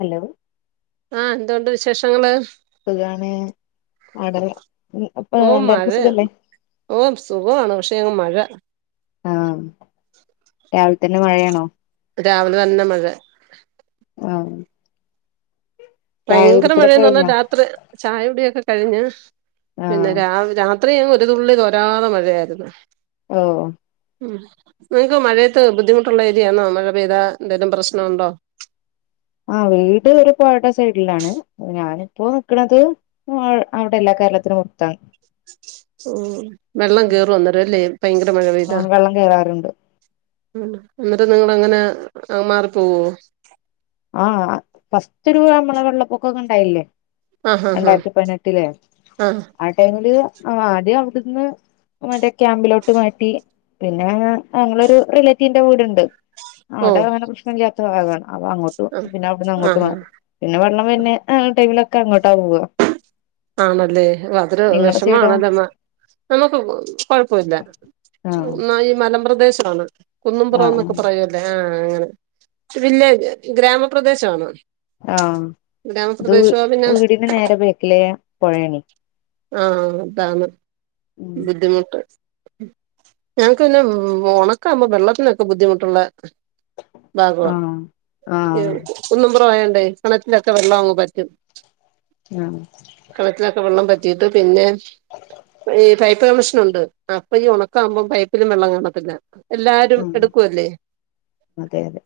Hello. ആഹ് എന്തൊണ്ട് വിശേഷങ്ങള്. സുഖാണ്. അടെ. ഓഹ് മഴെ. ഓഹ് സുഖാണ്. പക്ഷെ അങ്ങ് മഴ. ആഹ് രാവിൽത്തന്നെ മഴയാണോ? രാവിലെ തന്നെ മഴ ആഹ്. ചായ ഭയങ്കര കുടിക്കലൊക്കെ മഴയേന്ന് പറഞ്ഞാ കഴിഞ്ഞോ രാത്രി ചായൊടിയൊക്കെ കഴിഞ്ഞ് പിന്നെ ആഹ് രാവില. അത്രയും ഒരു തുള്ളി തൊരാതെ മഴയായിരുന്നു. ഓഹ്. ഉം നിങ്ങൾക്ക് മഴയത്ത് ബുദ്ധിമുട്ടുള്ള ഏരിയാണൊ. മഴ പെയ്താ എന്തെലും പ്രശ്ന ഇണ്ടോ. ആഹ് വീട് ഒരു പുഴയുടെ സൈഡിലാണ്. ഞാനിപ്പോ നിക്ക്ണത്. അവിടെ അല്ലാ. കേരളത്തിനു പൊറത്താണ്. ഓഹ് വെള്ളം കേറും അന്നേരം ലെ ഭയങ്കര മഴ പെയ്താ. ആഹ് വെള്ളം കേറാറുണ്ട് ഉം ഇന്നട്ട് നിങ്ങൾ അങ്ങനെ മാറിപ്പോവോ? ആഹ് ഫസ്റ്റ് ഒരു [unintelligible] വെള്ളപൊക്കൊക്കെ ഇണ്ടായില്ലെ. ആഹ് ആഹ് രണ്ടായിരത്തി പതിനെട്ടിലേ. ആഹ് ആഹ് അ. ടൈമില് ആദ്യം അവിടുന്ന് മറ്റെ ക്യാമ്പിലോട്ട് മാറ്റി. പിന്നെ ഞങ്ങളൊരു റിലേറ്റീവിന്റെ വീടുണ്ട്. ഓ അവിടെ അങ്ങനെ പ്രശ്നം ഇല്ലാത്ത ഭാഗാണ് അപ്പൊ അ. ട്ടു. ആഹ് പിന്നെ അവിട്ന്ന് അങ്ങോട്ട് ആഹ് മാറി. പിന്നെ വള്ളം വര്ന്ന ആ ടൈമിലൊക്കെ അങ്ങോട്ടാ പോവ. ആണെല്ലേ. അതൊരു വെഷമാമാണല്ലോമ്മ നമ്മുക്ക് കൊഴപ്പുല്ല. ആഹ് ഇന്നാ ഈ മലമ്പ്രദേശാണ്. കുന്നപുറം ആഹ് എന്നൊക്കെ പറയ്വല്ലേ. ആഹ് അങ്ങനെ. ഇന്നട്ട് പിന്നെ ഗ്രാമപ്രദേശാണ്. ആഹ്. ഇത് വീ വീടിന് നേരെ ബേക്ക്ലേ പൊഴേണെ. ആഹ് അതാണ് ഉം ബുദ്ധിമുട്ട്. ഞങ്ങക്ക് പിന്നെ ഒണക്കാകുമ്പോ വെള്ളത്തിനൊക്കെ ബുദ്ധിമുട്ട്ള്ള. ഭാഗവാ. ആഹ് ആഹ് ഏഹ് കുന്നുംപുറം ആയോണ്ടെ കിണറ്റിലൊക്കെ വെള്ളം അങ്ങങ് വറ്റും. ആഹ്. കെണറ്റിലൊക്കെ വെള്ളം വറ്റിയിട്ട് പിന്നെ. ഈ പൈപ്പ് കണ്ടക്ഷനുണ്ട്. അപ്പൊ ഈ ഒണക്കാകുമ്പോം പൈപ്പിലും വെള്ളം കാണത്തില്ല. എല്ലാരും ആഹ് എടുക്ക്വല്ലേ. അതെ അതെ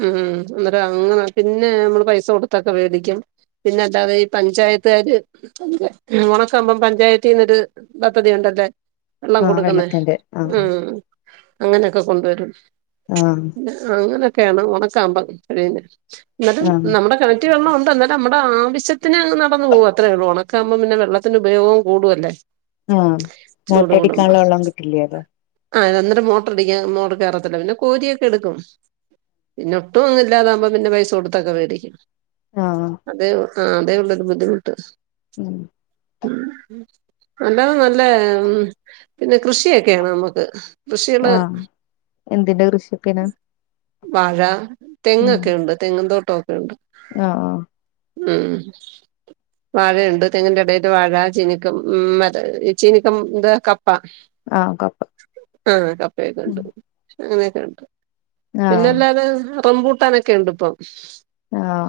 ഉംഹ അന്നേരം അങ്ങനെ. പിന്നെ നമ്മള് പൈസ കൊടുത്തൊക്കെ വേടിക്കും. പിന്നെ അല്ലാതെ ഈ പഞ്ചായത്തുകാര്. പഞ്ച. ഉംഹ് ഓണക്കാവുമ്പം പഞ്ചായത്തീന്നൊരു പദ്ധതി ഉണ്ടല്ലെ വെള്ളം ആഹ് കൊടുക്കുന്നെ വെള്ളത്തിന്റെ ആഹ് ഉം അങ്ങനെയൊക്കെ കൊണ്ടു വരും. ആഹ്. അങ്ങനെയൊക്കെയാണ് ഒണക്കാവുമ്പം കഴിയുന്നെ. ഇന്നെട്ട് ആഹ് നമ്മടെ കെണ. റ്റ് വെള്ള ഒണ്ട്. എന്നാലും നമ്മുടെ ആവശ്യത്തിന് നടന്ന്പോകും അത്രേ ഒള്ളു ഒണക്ക. ക്കാവുമ്പം പിന്നെ വെള്ളത്തിന്റെ ഉപയോഗവും കൂടു അല്ലേ. ആഹ് മോട്ട അടിക്കാൻള്ള വെള്ളം കിട്ടില്ലെ അതെ. ആഹ് അന്നേരം മോട്ടർ അടിക്ക മോട്ട്ർ കേറത്തില്ല. പിന്നെ കോരിയൊക്കെ എടുക്കും. പിന്നെ ഒട്ടും അങ്ങ് ഇല്ല. അതാവുമ്പം പിന്നെ പൈസ കൊടുത്തൊക്കെ വേടിക്കും. ആഹ് അതെ. ആഹ് അതേ ഉള്ളൊരു ബുദ്ധിമുട്ട്. ഉം ഉം നല്ലത. നല്ല പിന്നെ കൃഷിയൊക്ക്യേയാണ് നമ്മുക്ക്. കൃഷിയേള്. ആഹ് എന്തിന്റെ കൃഷി ഒക്കെ വാഴ, ഉം തെങ്ങൊക്കെ ഒണ്ട് തെങ്ങ് തോട്ട ഒക്കെ ഉണ്ട്. ആഹ് ആഹ് ഉം വഴയുണ്ട് തെങ്ങിന്റെ എടേല് വാഴ, ചീനിക്കം ഉം മ ചീനിക്കം ഇന്ത കപ്പ ആഹ് കപ്പ ആഹ് കപ്പെ ഒക്കെ ഉം ഇണ്ട്. അങ്ങനെയൊക്കെ ഇണ്ട്. പിന്നെ ആഹ് അല്ലാതെ റംപൂട്ടാനൊക്കെ ഉണ്ട് ഇപ്പം. ആഹ്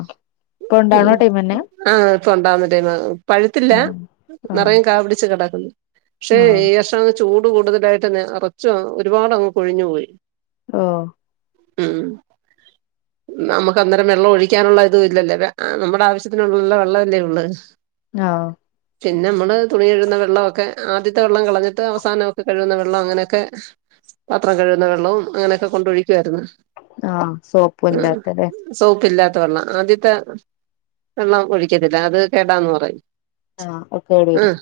ഇപ്പൊ ഉണ്ടാവ്ണ ടൈമെന്നെ. ആഹ് ഇപ്പ ഉണ്ടാവുന്ന ടൈമാ. പഴുത്തില്ല ആഹ് ആഹ് നെറയും കാ പിടിച്ചു കെടക്കുന്നു. പക്ഷേ ആഹ് ഈ വർഷം അങ്ങ് ചൂട് കൂടുതലായിട്ടെന്നെ അറച്ചു ഒരുപാട് അങ്ങ് കൊഴിഞ്ഞു പോയി. ഓഹ് ഉം നമുക്ക് അന്നേരം വെള്ളം ഒഴിക്കാനുള്ള ഇതും ഇല്ലല്ലേ. നമ്മുടെ ആവശ്യത്തിനുള്ള വെള്ളെല്ലേ ഇള്ളേ ആഹ് പിന്നെ നമ്മള് തുണി കഴുന്ന വെള്ളമൊക്കെ ആദ്യത്തെ വെള്ളം കളഞ്ഞിട്ട് അവസാനം ഒക്കെ കഴുകുന്ന വെള്ളം അങ്ങനെയൊക്കെ പത്രം കഴുകുന്ന വെള്ളവും അങ്ങനെയൊക്കെ കൊണ്ട് ഒഴിക്കായിരുന്നു. ആഹ് സോപ്പും അല്ലാത്തലെ. സോപ്പ് ഇല്ലാത്ത വെള്ളം. ആദ്യത്തെ വെള്ളം ഒഴിക്കത്തില്ല. അത് കേടാന്ന് പറയും. ആഹ് അത് കേട് വരും ഉം.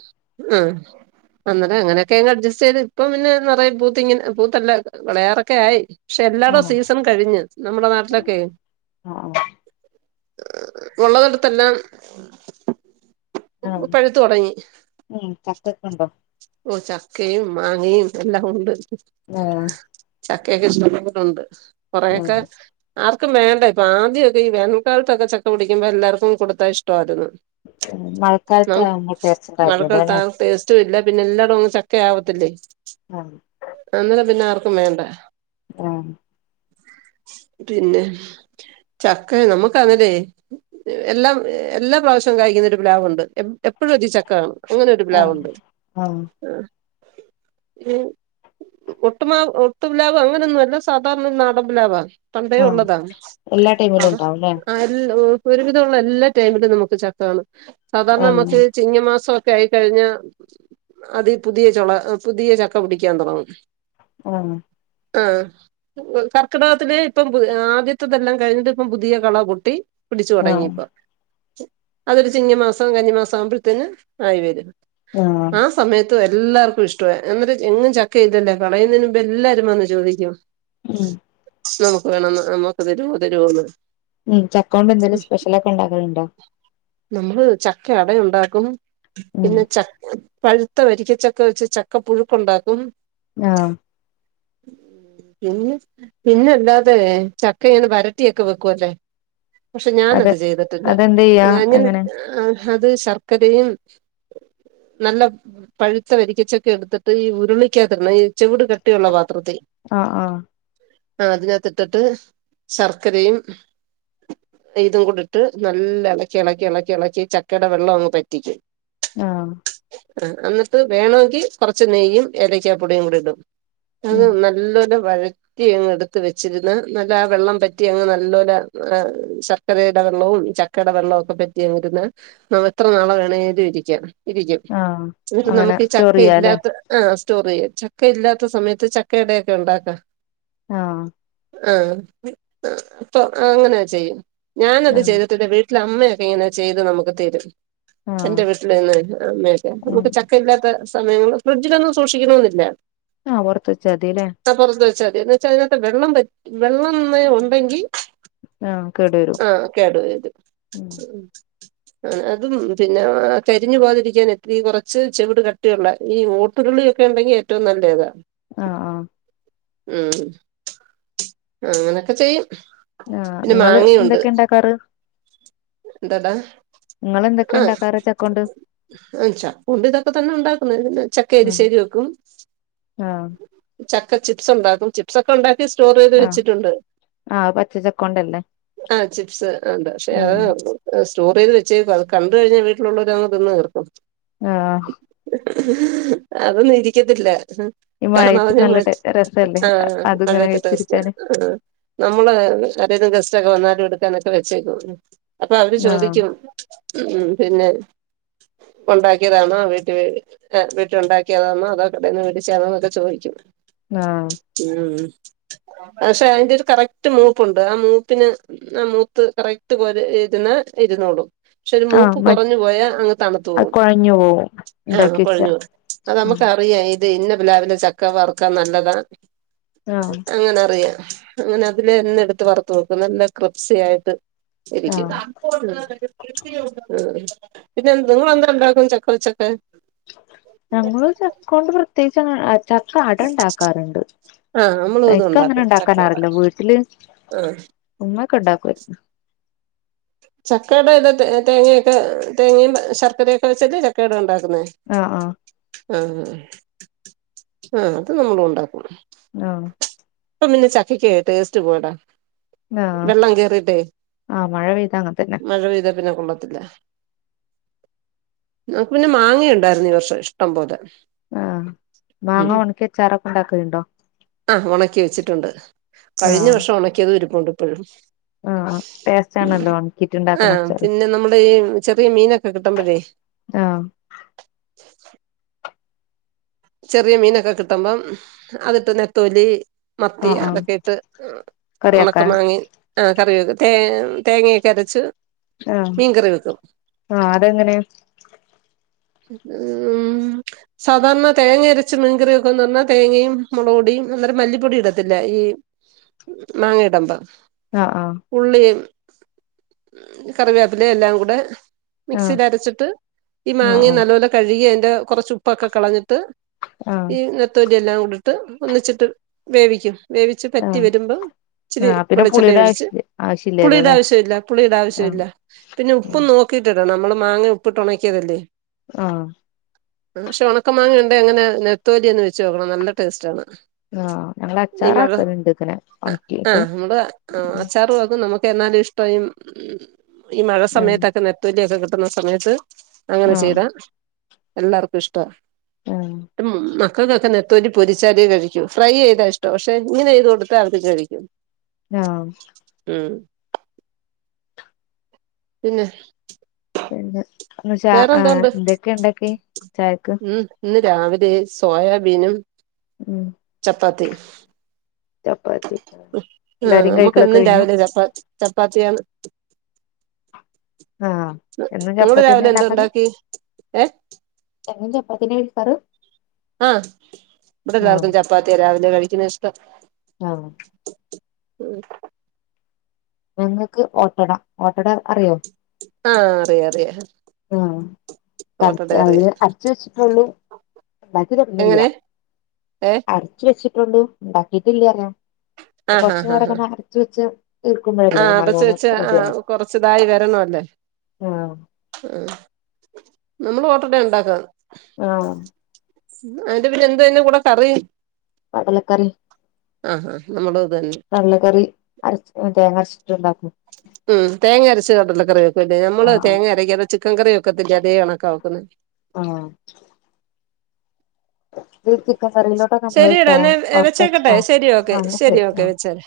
ഉം അന്നലെ അങ്ങനെയൊക്കെ അങ്ങ് അഡ്ജസ്റ്റ് ചെയ്ത് ഇപ്പം പിന്നെ നിറയ പൂത്തിങ്ങനെ പൂത്തല്ല വെളയാറൊക്കെ ആയി. പക്ഷെ എല്ലാരുടെ ആഹ് സീസൺ കഴിഞ്ഞ്. നമ്മുടെ നാട്ടിലൊക്കെ. ആഹ് ഉള്ളതെടുത്തെല്ലാം. ആഹ് പഴുത്ത് തൊടങ്ങി. ഉം ചക്കൊക്കെ ഉണ്ടൊ. ഓ ചക്കയും മാങ്ങയും എല്ലാം ഉണ്ട്. ആഹ് ചക്കയൊക്കെ ഇഷ്ട്ടം പോലെ ഉണ്ട്. ഉം കൊറെയൊക്കെ. ആർക്കും വേണ്ട ഇപ്പം. ആദ്യാെക്കെ ഈ വേനൽക്കാൽത്തൊക്കെ ചക്ക പിടിക്കുമ്പോ എല്ലാർക്കും കൊടുത്താ ഇഷ്ടവായിരുന്നു. മഴക്കാലത്ത് നമു ആവുമ്പോ [unintelligible] ടേസ്റ്റ് മഴക്കള ഉണ്ടാവില്ലല്ലോ [unintelligible] [unintelligible] താ അല്ലേ ഇല്ല പിന്നെ എല്ലായിടും അങ്ങ് ചക്ക ആവത്തില്ലെ. ആഹ് അന്നെരം പിന്നെ ആർക്കും വേണ്ട. ആഹ് റ്റുല്ലെ. ചക്ക നമ്മുക്കങ്ങനെ. എല്ലാ എല്ലാ പ്രാവശ്യവും കായ്ക്കുന്ന ഒരു പ്ലാവുണ്ട്. എപ്പോഴും അതി ചക്ക കാണും. അങ്ങനെ ഒരു ആഹ് പ്ലാവുണ്ട് ആഹ് ഉം ഒട്ട്മാ ഒട്ടു പ്ലാവ് അങ്ങനെയൊന്നും അല്ല. സാധാരണ നാടൻ പ്ലാവ. പണ്ടേ ആഹ് ഒള്ളതാണ്. എല്ലാ ടൈമിലും അതും ഉണ്ടാവുംല്ലേ ആഹ് ഒരുവിതമുള്ള എല്ലാ ടൈമിലും നമുക്ക് ചക്ക കാണും. സാധാരണ ആഹ് നമക്ക്. ചിങ്ങമാസം ഒക്കെ ആയിക്കഴിഞ്ഞ അതി പുതിയ ചൊള പുതിയ ചക്ക പിടിക്കാൻ തൊടങ്ങും. ഉം ആഹ് കർക്കിടകത്തിന് ഇപ്പം ആദ്യത്തെതെല്ലാം കഴിഞ്ഞിട്ട് ഇപ്പം പുതിയ കള പൊട്ടി. പിടിച്ചു തൊടങ്ങി ആഹ് ഇപ്പോ. അതൊരു ചിങ്ങമാസം കന്നിമാസം ആവുമ്പഴ് ത്തേന് ആയി വരും. ആഹ് സമയ ത്തു എല്ലാർക്കും ഇഷ്ടവായി. എന്നിട്ട് എങ്ങും ചക്കയിടെല്ല കളയുന്നേന് മുമ്പെല്ലാരും വന്ന് ചോദിക്കും. ഉം നമുക്ക് വേണം ന നമക്ക് തരുവോ തര്വാന്ന്. ഉം ചക്കോണ്ടെന്തേലും സ്പെഷ്യലൊക്കെ ഇണ്ടാക്കല്ണ്ടോ? നമ്മള് ചക്ക അടയുണ്ടാക്കും. ഉം പിന്നെ ചക്ക് പഴുത്ത വരിക്കച്ചക്ക വെച്ച് ചക്ക പുഴുക്കൊണ്ടാക്കും. ആഹ് [inaudible] പിന്നെ പിന്ന അല്ലാതേ ചക്കയിങ്ങനെ വരട്ടിയെക്ക വെക്ക്വല്ലേ പക്ഷെ ഞാനത് അതെ ചെയ്തട്ടില്ല. അതെന്തെയ്യാ അങ്ങനെ എങ്ങനെ ആഹ് അത് ശർക്കരയും നല്ല പഴുത്ത വരിക്കച്ചക്കയെടുത്തിട്ട് ഈ ഉരുളിക്കാത്തിടണം. ഈ ചെവിട് കട്ടിയുള്ള പാത്രത്തീ ആഹ് ആഹ് ആഹ് അതിനകത്തിട്ടട്ട് ശർക്കരയും ഇതും കൂടിട്ട് നല്ല എളക്കിയെളക്കി യെളക്കിയെളക്കി ചക്കേട വെള്ളവങ്ങ് പറ്റിക്കും. ആഹ് ആഹ് അന്ന്ട്ട് വേണവെങ്കി കൊറച്ച് നെയ്യും ഏലയ്ക്കാപ്പൊടിയും കൂടെ ഇടും. അത് ഉം നല്ലോലെ വഴ റ്റിയങ്ങെടുത്ത് വെച്ചിരുന്നാ നല്ലാ വെള്ളം പറ്റിയങ്ങ് നല്ലോലാ ആഹ് ശർക്കരേട വെള്ളവും ചക്ക് ക്കേട വെള്ളോക്ക പറ്റിയങ്ങിരുന്ന് നമെത്ര നാള് വേണേലും ഇരിക്ക ഇരിക്കും. ആഹ് എന്നിട്ട് അങ്ങനെ നമ്മക്കീ സ്റ്റോർ ചെയ്യാലേ ചക്കയില്ലാത്ത ആഹ് സ്റ്റോറെയ്യാം ചക്കയില്ലാത്ത സമയത്ത് ചക്കയടയൊക്കെയൊണ്ടാക്കാ. ആഹ് ആഹ് പി ആഹ് അപ്പൊ ആഹ് അങ്ങനാ ചെയ്യും ഞാനത് ആഹ് ചെയ്തിട്ടെന്റെ വീട്ട് ട്ടിലമ്മയൊക്കെ ഇങ്ങനാ ചെയ്ത് നമ്മക്ക് തരും ആഹ് എന്റെ വീട്ടില് നിന്ന് അമ്മയൊക്കെ ഉം നമുക്ക് ചക്ക ഇല്ലാ ത്ത സമയങ്ങള് ഫ്രിഡ്ജിലൊന്നും സൂക്ഷിക്കണമെന്നില്ല ആഹ് പൊറത്ത് വെച്ചാതിയല്ലേ ആഹ് പൊറത്ത് വെച്ചാതി എന്നു വെച്ചാ അതിനാത്തെ വെള്ളം വറ്റ് വെള്ളം നേ ഒണ്ടെങ്കി ആഹ് കേടു വരും ആഹ് കേട് വരും ഉം ആണ് അതും പിന്നാ കരിഞ്ഞു പോകാതിരിക്കാന് ഈ കൊറച്ച് ചെവിട് കട്ടിയുള്ള ഈ ഓട്ടുരുളിയൊക്കെയൊണ്ടെങ്കി ഏറ്റവും നല്ലേതാ ആഹ് ആഹ് ഉം അങ്ങനെയൊക്കെ ചെയ്യും ആഹ് പിന്നെ ഇങ്ങള് മാങ്ങയുണ്ട് എന്തൊക്കെ ഇണ്ടാക്കാറ് എന്താടാ നിങ്ങളെന്തൊക്കേ ഇണ്ടാക്കാറ് ചക്കോണ്ട് ഉം ചക്കോണ്ട് ഇതൊക്കെ തന്നെ ഉണ്ടാക്കുന്നത് പിന്നെ ചക്ക ഉം എരിശ്ശേരി വെക്കും ആഹ് ചക്ക ചിപ്സൊണ്ടാക്കും ചിപ്സൊക്കെ ഒണ്ടാക്കി സ്റ്റോറ് ചെയ് ആഹ് ച്ചിട്ടുണ്ട് ആഹ് പച്ച ചക്കോണ്ടല്ലേ ആഹ് ചിപ്സ് ആഹ് ഉണ്ട് പക്ഷേ ഉം അഅ് അ് സ്റ്റോറെയ്ത് വെച്ചേക്കുവാ അത് കണ്ട് കഴിഞ്ഞാ വീട്ടിലുള്ളവര് അങ്ങ് തിന്ന് തീർക്കും ആഹ് അതൊന്നും ഇരിക്കത്തില്ല ഹ് ഈ കാരണം മഴയത്ത് അത് ഞാൻ നല്ല ടെ മാറ്റി രസല്ലേ ആഹ് അതിങ്ങനെ അങ്ങനത്തെ ടേസ്റ്റാ കഴിച്ചിരിക്കാന് ആഹ് നമ്മള് ആരേലും ഗസ്റ്റൊക്കെ വന്നാലും എടുക്കാനൊക്കെ വെച്ചേക്കും അപ്പവര് ആഹ് ചോദിക്കും ഉം പിന്നെ ഒണ്ടാക്കിയതാണോ വീട്ടീ വേടി ആഹ് വീട്ടീയൊണ്ടാക്കിയതാന്നോ അതോ കടേന്ന് വേടിച്ചെയാന്നോന്നൊക്കെ ചോയിക്കും. ആഹ് ഉം പക്ഷെ അയിന്റൊരു കറക്റ്റ് മൂപ്പുണ്ട് ആ മൂപ്പിന് ആഹ് മൂത്ത് കറക്റ്റ് കോര് ഇരുന്ന ഇരുന്നോളും പക്ഷെ ഒരു ആഹ് മൂപ്പ് മ കൊറഞ്ഞു പോയാ അങ്ങ് അത് തണുത്തുപോവും കൊഴഞ്ഞു പോവും ആഹ് ഇണ്ടാക്കി വെച്ചാ കൊഴഞ്ഞ് അത് ഉം നമുക്കറിയാം ഇത് ഇന്ന പ്ലാവിലെ ചക്ക വറക്കാൻ നല്ലതാ ആഹ് അങ്ങനെ അറിയ അങ്ങനെ അതിലെന്നെ എടുത്ത് വറത്ത് വെക്കും നല്ല ക്രിപ്സിയായിട്ട് ഇരിക്കും ആഹ് ഉം ഉം പിന്നെ നിങ്ങളെന്തൊണ്ടാക്കും ചക്ക വെച്ചൊക്കെ ഞങ്ങള് ചക്കകൊണ്ട് പ്രത്യേകിച്ചങ്ങനെ ചക്ക അട ഇണ്ടാക്കാറുണ്ട് ആഹ് നമ്മളും ഇത് എക്കങ്ങനെ ഉണ്ടാക്കും ചക്കയുടെ ഉണ്ടാക്കാനറില്ല വീട്ടില് ആഹ് ഉമ്മക്കെ ഉണ്ടാക്കാരുന്നു ചക്കേട ഇത തേങ്ങേക്കെ തേങ്ങയും ശർക്കരയൊക്കെ വെച്ചിട്ട് ചക്കേട ഉണ്ടാക്കുന്നേ ആഹ് ആഹ് ആഹ് ആഹ് അത് നമ്മളു ഉണ്ടാക്കും ആഹ് ഇപ്പൊപിന്നെ ചക്കക്ക് ടേസ്റ്റ് പോയെട ആഹ് വെള്ളം കേറീട്ടെ ആഹ് മഴ പെയ്താ അങ്ങനെ തന്നെ മഴപെയ്തെപിന്നെ കൊള്ളത്തില്ല നമുക്ക് പിന്നെ മാങ്ങയുണ്ടായിരുന്നു ഈ വർഷം ഇഷ്ടം പോലെ ആഹ് മാങ്ങ ഉം ഒണക്കി അച്ചാറൊക്കെ ഉണ്ടാക്കലിണ്ടോ ച്ചിട്ടൊണ്ട് കഴിഞ്ഞ വർഷം ഒണക്കിയതും ഇരുപ്പൊണ്ട് ഇപ്പഴും ആഹ് ടേസ്റ്റ് ആണല്ലോ ഒണക്കിട്ട് ഉണ്ടാക്കണ ആഹ് അച്ചാറ് പിന്നെ നമ്മടെ ഈ ചെറിയ മീനൊക്കെ കിട്ടുമ്പഴേ ആഹ് ചെറിയ മീനൊക്കെ കിട്ടമ്പം അതിട്ട് നെത്തോലി മത്തി ആഹ് ആഹ് അതൊക്കെ ഇട്ട് കറിയാക്കാൻ ഒണക്കമാങ്ങേം ആഹ് കറിവെക്കും തേ തേങ്ങയൊക്കെ അരച്ച് ആഹ് മീൻകറി വെക്കും ആഹ് അതെങ്ങനെ ഉം സാധാരണ തേങ്ങ അരച്ച മീൻകറി വെക്കാന്നറഞ്ഞ തേങ്ങയും മുളപൊടിം അന്നേരം മല്ലിപ്പൊടി ഇടത്തില്ല ഈ മാങ്ങ ഇടമ്പം ആഹ് ആഹ് ഉള്ളീം കറിവേപ്പിലേം എല്ലാം കൂടെ ആഹ് മിക്സിയില് അരച്ചിട്ട് ആഹ് മാങ്ങേം ആഹ് നല്ലോലെ കഴുകി അതിന്റെ കൊറച്ച് ഉപ്പൊക്കെ കളഞ്ഞിട്ട് ആഹ് ന നെത്തോലി എല്ലാം കൂടിട്ട് ഒന്നിച്ചിട്ട് വേവിക്കും വേവിച്ച് പറ്റി ആഹ് വരുമ്പം ഇച്ചിരി ആഹ് പിന്നെ വെളിച്ചെണ്ണ പുളിയുടെ ഒഴിച്ച് ആവശ്യ ആവശ്യല്ലല്ലോ പുളീടെ അല്ലേ ആവശ്യവില്ല പുളീടെ ആഹ് ആവശ്യവില്ല പിന്നെ ഉപ്പും നോ ക്കീടിടണം നമ്മള് മാങ്ങ ഉപ്പിട്ട് ഒണക്കീതല്ലേ ആഹ് പക്ഷെ ഒണക്ക മാങ്ങയൊണ്ടേ അങ്ങനെ നെത്തോലി ഒന്ന് വെച്ചോക്കണം നല്ല ടേസ്റ്റാണ് ആഹ് ഞങ്ങള് ഈ മഴ അച്ചാറാക്കലുണ്ട് ഇങ്ങനെ ഒണക്കിയിട്ട് ആഹ് നമ്മള് ആഹ് അച്ചാറുവാക്കും നമുക്ക് എന്നാലും ഇഷ് ടം ഈ മഴ സമയത്തൊക്കെ നെത്തോലിയൊക്കെ കിട്ടുന്ന സമയത്ത് ആഹ് ചെയ്ത എല്ലാർക്കും ഇഷ്ടാ ആഹ് മക്കകെക്കെ നത്തോ ത്തോലി പൊരിച്ചാലെ കഴിക്കു ഫ്രൈ ചെയ്താ ഇഷ്ട പക്ഷെ ഇങ്ങനെ ചെയ്ത് കൊടുത്ത അതും കഴിക്കും ആഹ് ഉം പിന്നെ പിന്നെ ച ആഹ് വേറെന്തോണ്ട് എന്തൊക്കെ ഇണ്ടാക്കി ചായക്ക് ഉം ഇന്ന് രാവിലെ സോയാബീനും ഉം ചപ്പാത്തിം ചപ്പാത്തി ആഹ് എല്ലാരും കഴിക്കലൊക്കെ നമ്മുക്കെന്നും കഴിഞ്ഞു രാവിലെ ചപ്പാത്തി ചപ്പാത്തിയാണ് ആഹ് എന്നും നിങ്ങള് ചപ്പാത്തിന്നെ രാവിലെ ഇണ്ടാക്കാറ് എന്തുണ്ടാക്കി ഏഹ് എന്നും ചപ്പാത്തിന്നെ കഴിക്കാറ് ആഹ് ഇവിടെ ആഹ് എല്ലാർക്കും ചപ്പാത്തിയ രാവിലെ കഴിക്കുന്ന ഇഷ്ടം ആഹ് ഉം ഞങ്ങക്ക് ഓട്ടട ഓട്ടട അറിയോ ആഹ് അറിയ അറിയാ ആഹ് കലത്ത് അതിന് അരച്ച് വെച്ചിട്ടൊള്ളൂ ഉണ്ടാക്കി തൊടങ്ങില്യ എങ്ങനെ ഏഹ് ച്ച് വെച്ചിട്ടുള്ളു ഉണ്ടാക്കിട്ടില്യ പറയ ആഹ് കൊറച്ച് ആഹ് ആഹ് ആഹ് നേരംങ്ങനെ അരച്ച് വെച്ച് തീർക്കുമ്പോഴേ ആഹ് അടച്ചു വെച്ച് ആഹ് കൊറച്ചിതായി വരണോല്ലേ ആഹ് ഉം നമ്മള് ഓട്ടഡ ഉണ്ടാക്കാന്ന് ആഹ് ഉം അന്നിട്ട് പിന്നെ എന്തുവാ അതിന്റ്കൂടെ കറി കടലക്കറി ആഹ് ആഹ് നമ്മളും അത് തന്നെ കടലക്കറി അരച്ച് തേങ്ങ അരച്ചിട്ടുണ്ടാക്കും ഉം തേങ്ങ അരച്ച് കടലക്കറിവെക്കുവല്ലേ നമ്മള് ആഹ് ആഹ് തേങ്ങ അരയ്ക്കാതെ ചിക്കൻ കറിവെക്കത്തില്ലേ അതേ കണക്കാ വെക്കുന്നെ ആഹ് ദ് ചിക്കൻ കറി ശരിയെടാ എന്നാ വെച്ചേക്കട്ടെ ശരി ഓക്കെ അങ്ങനെ ശരി ആ ഓക്കെ വെച്ചേരെ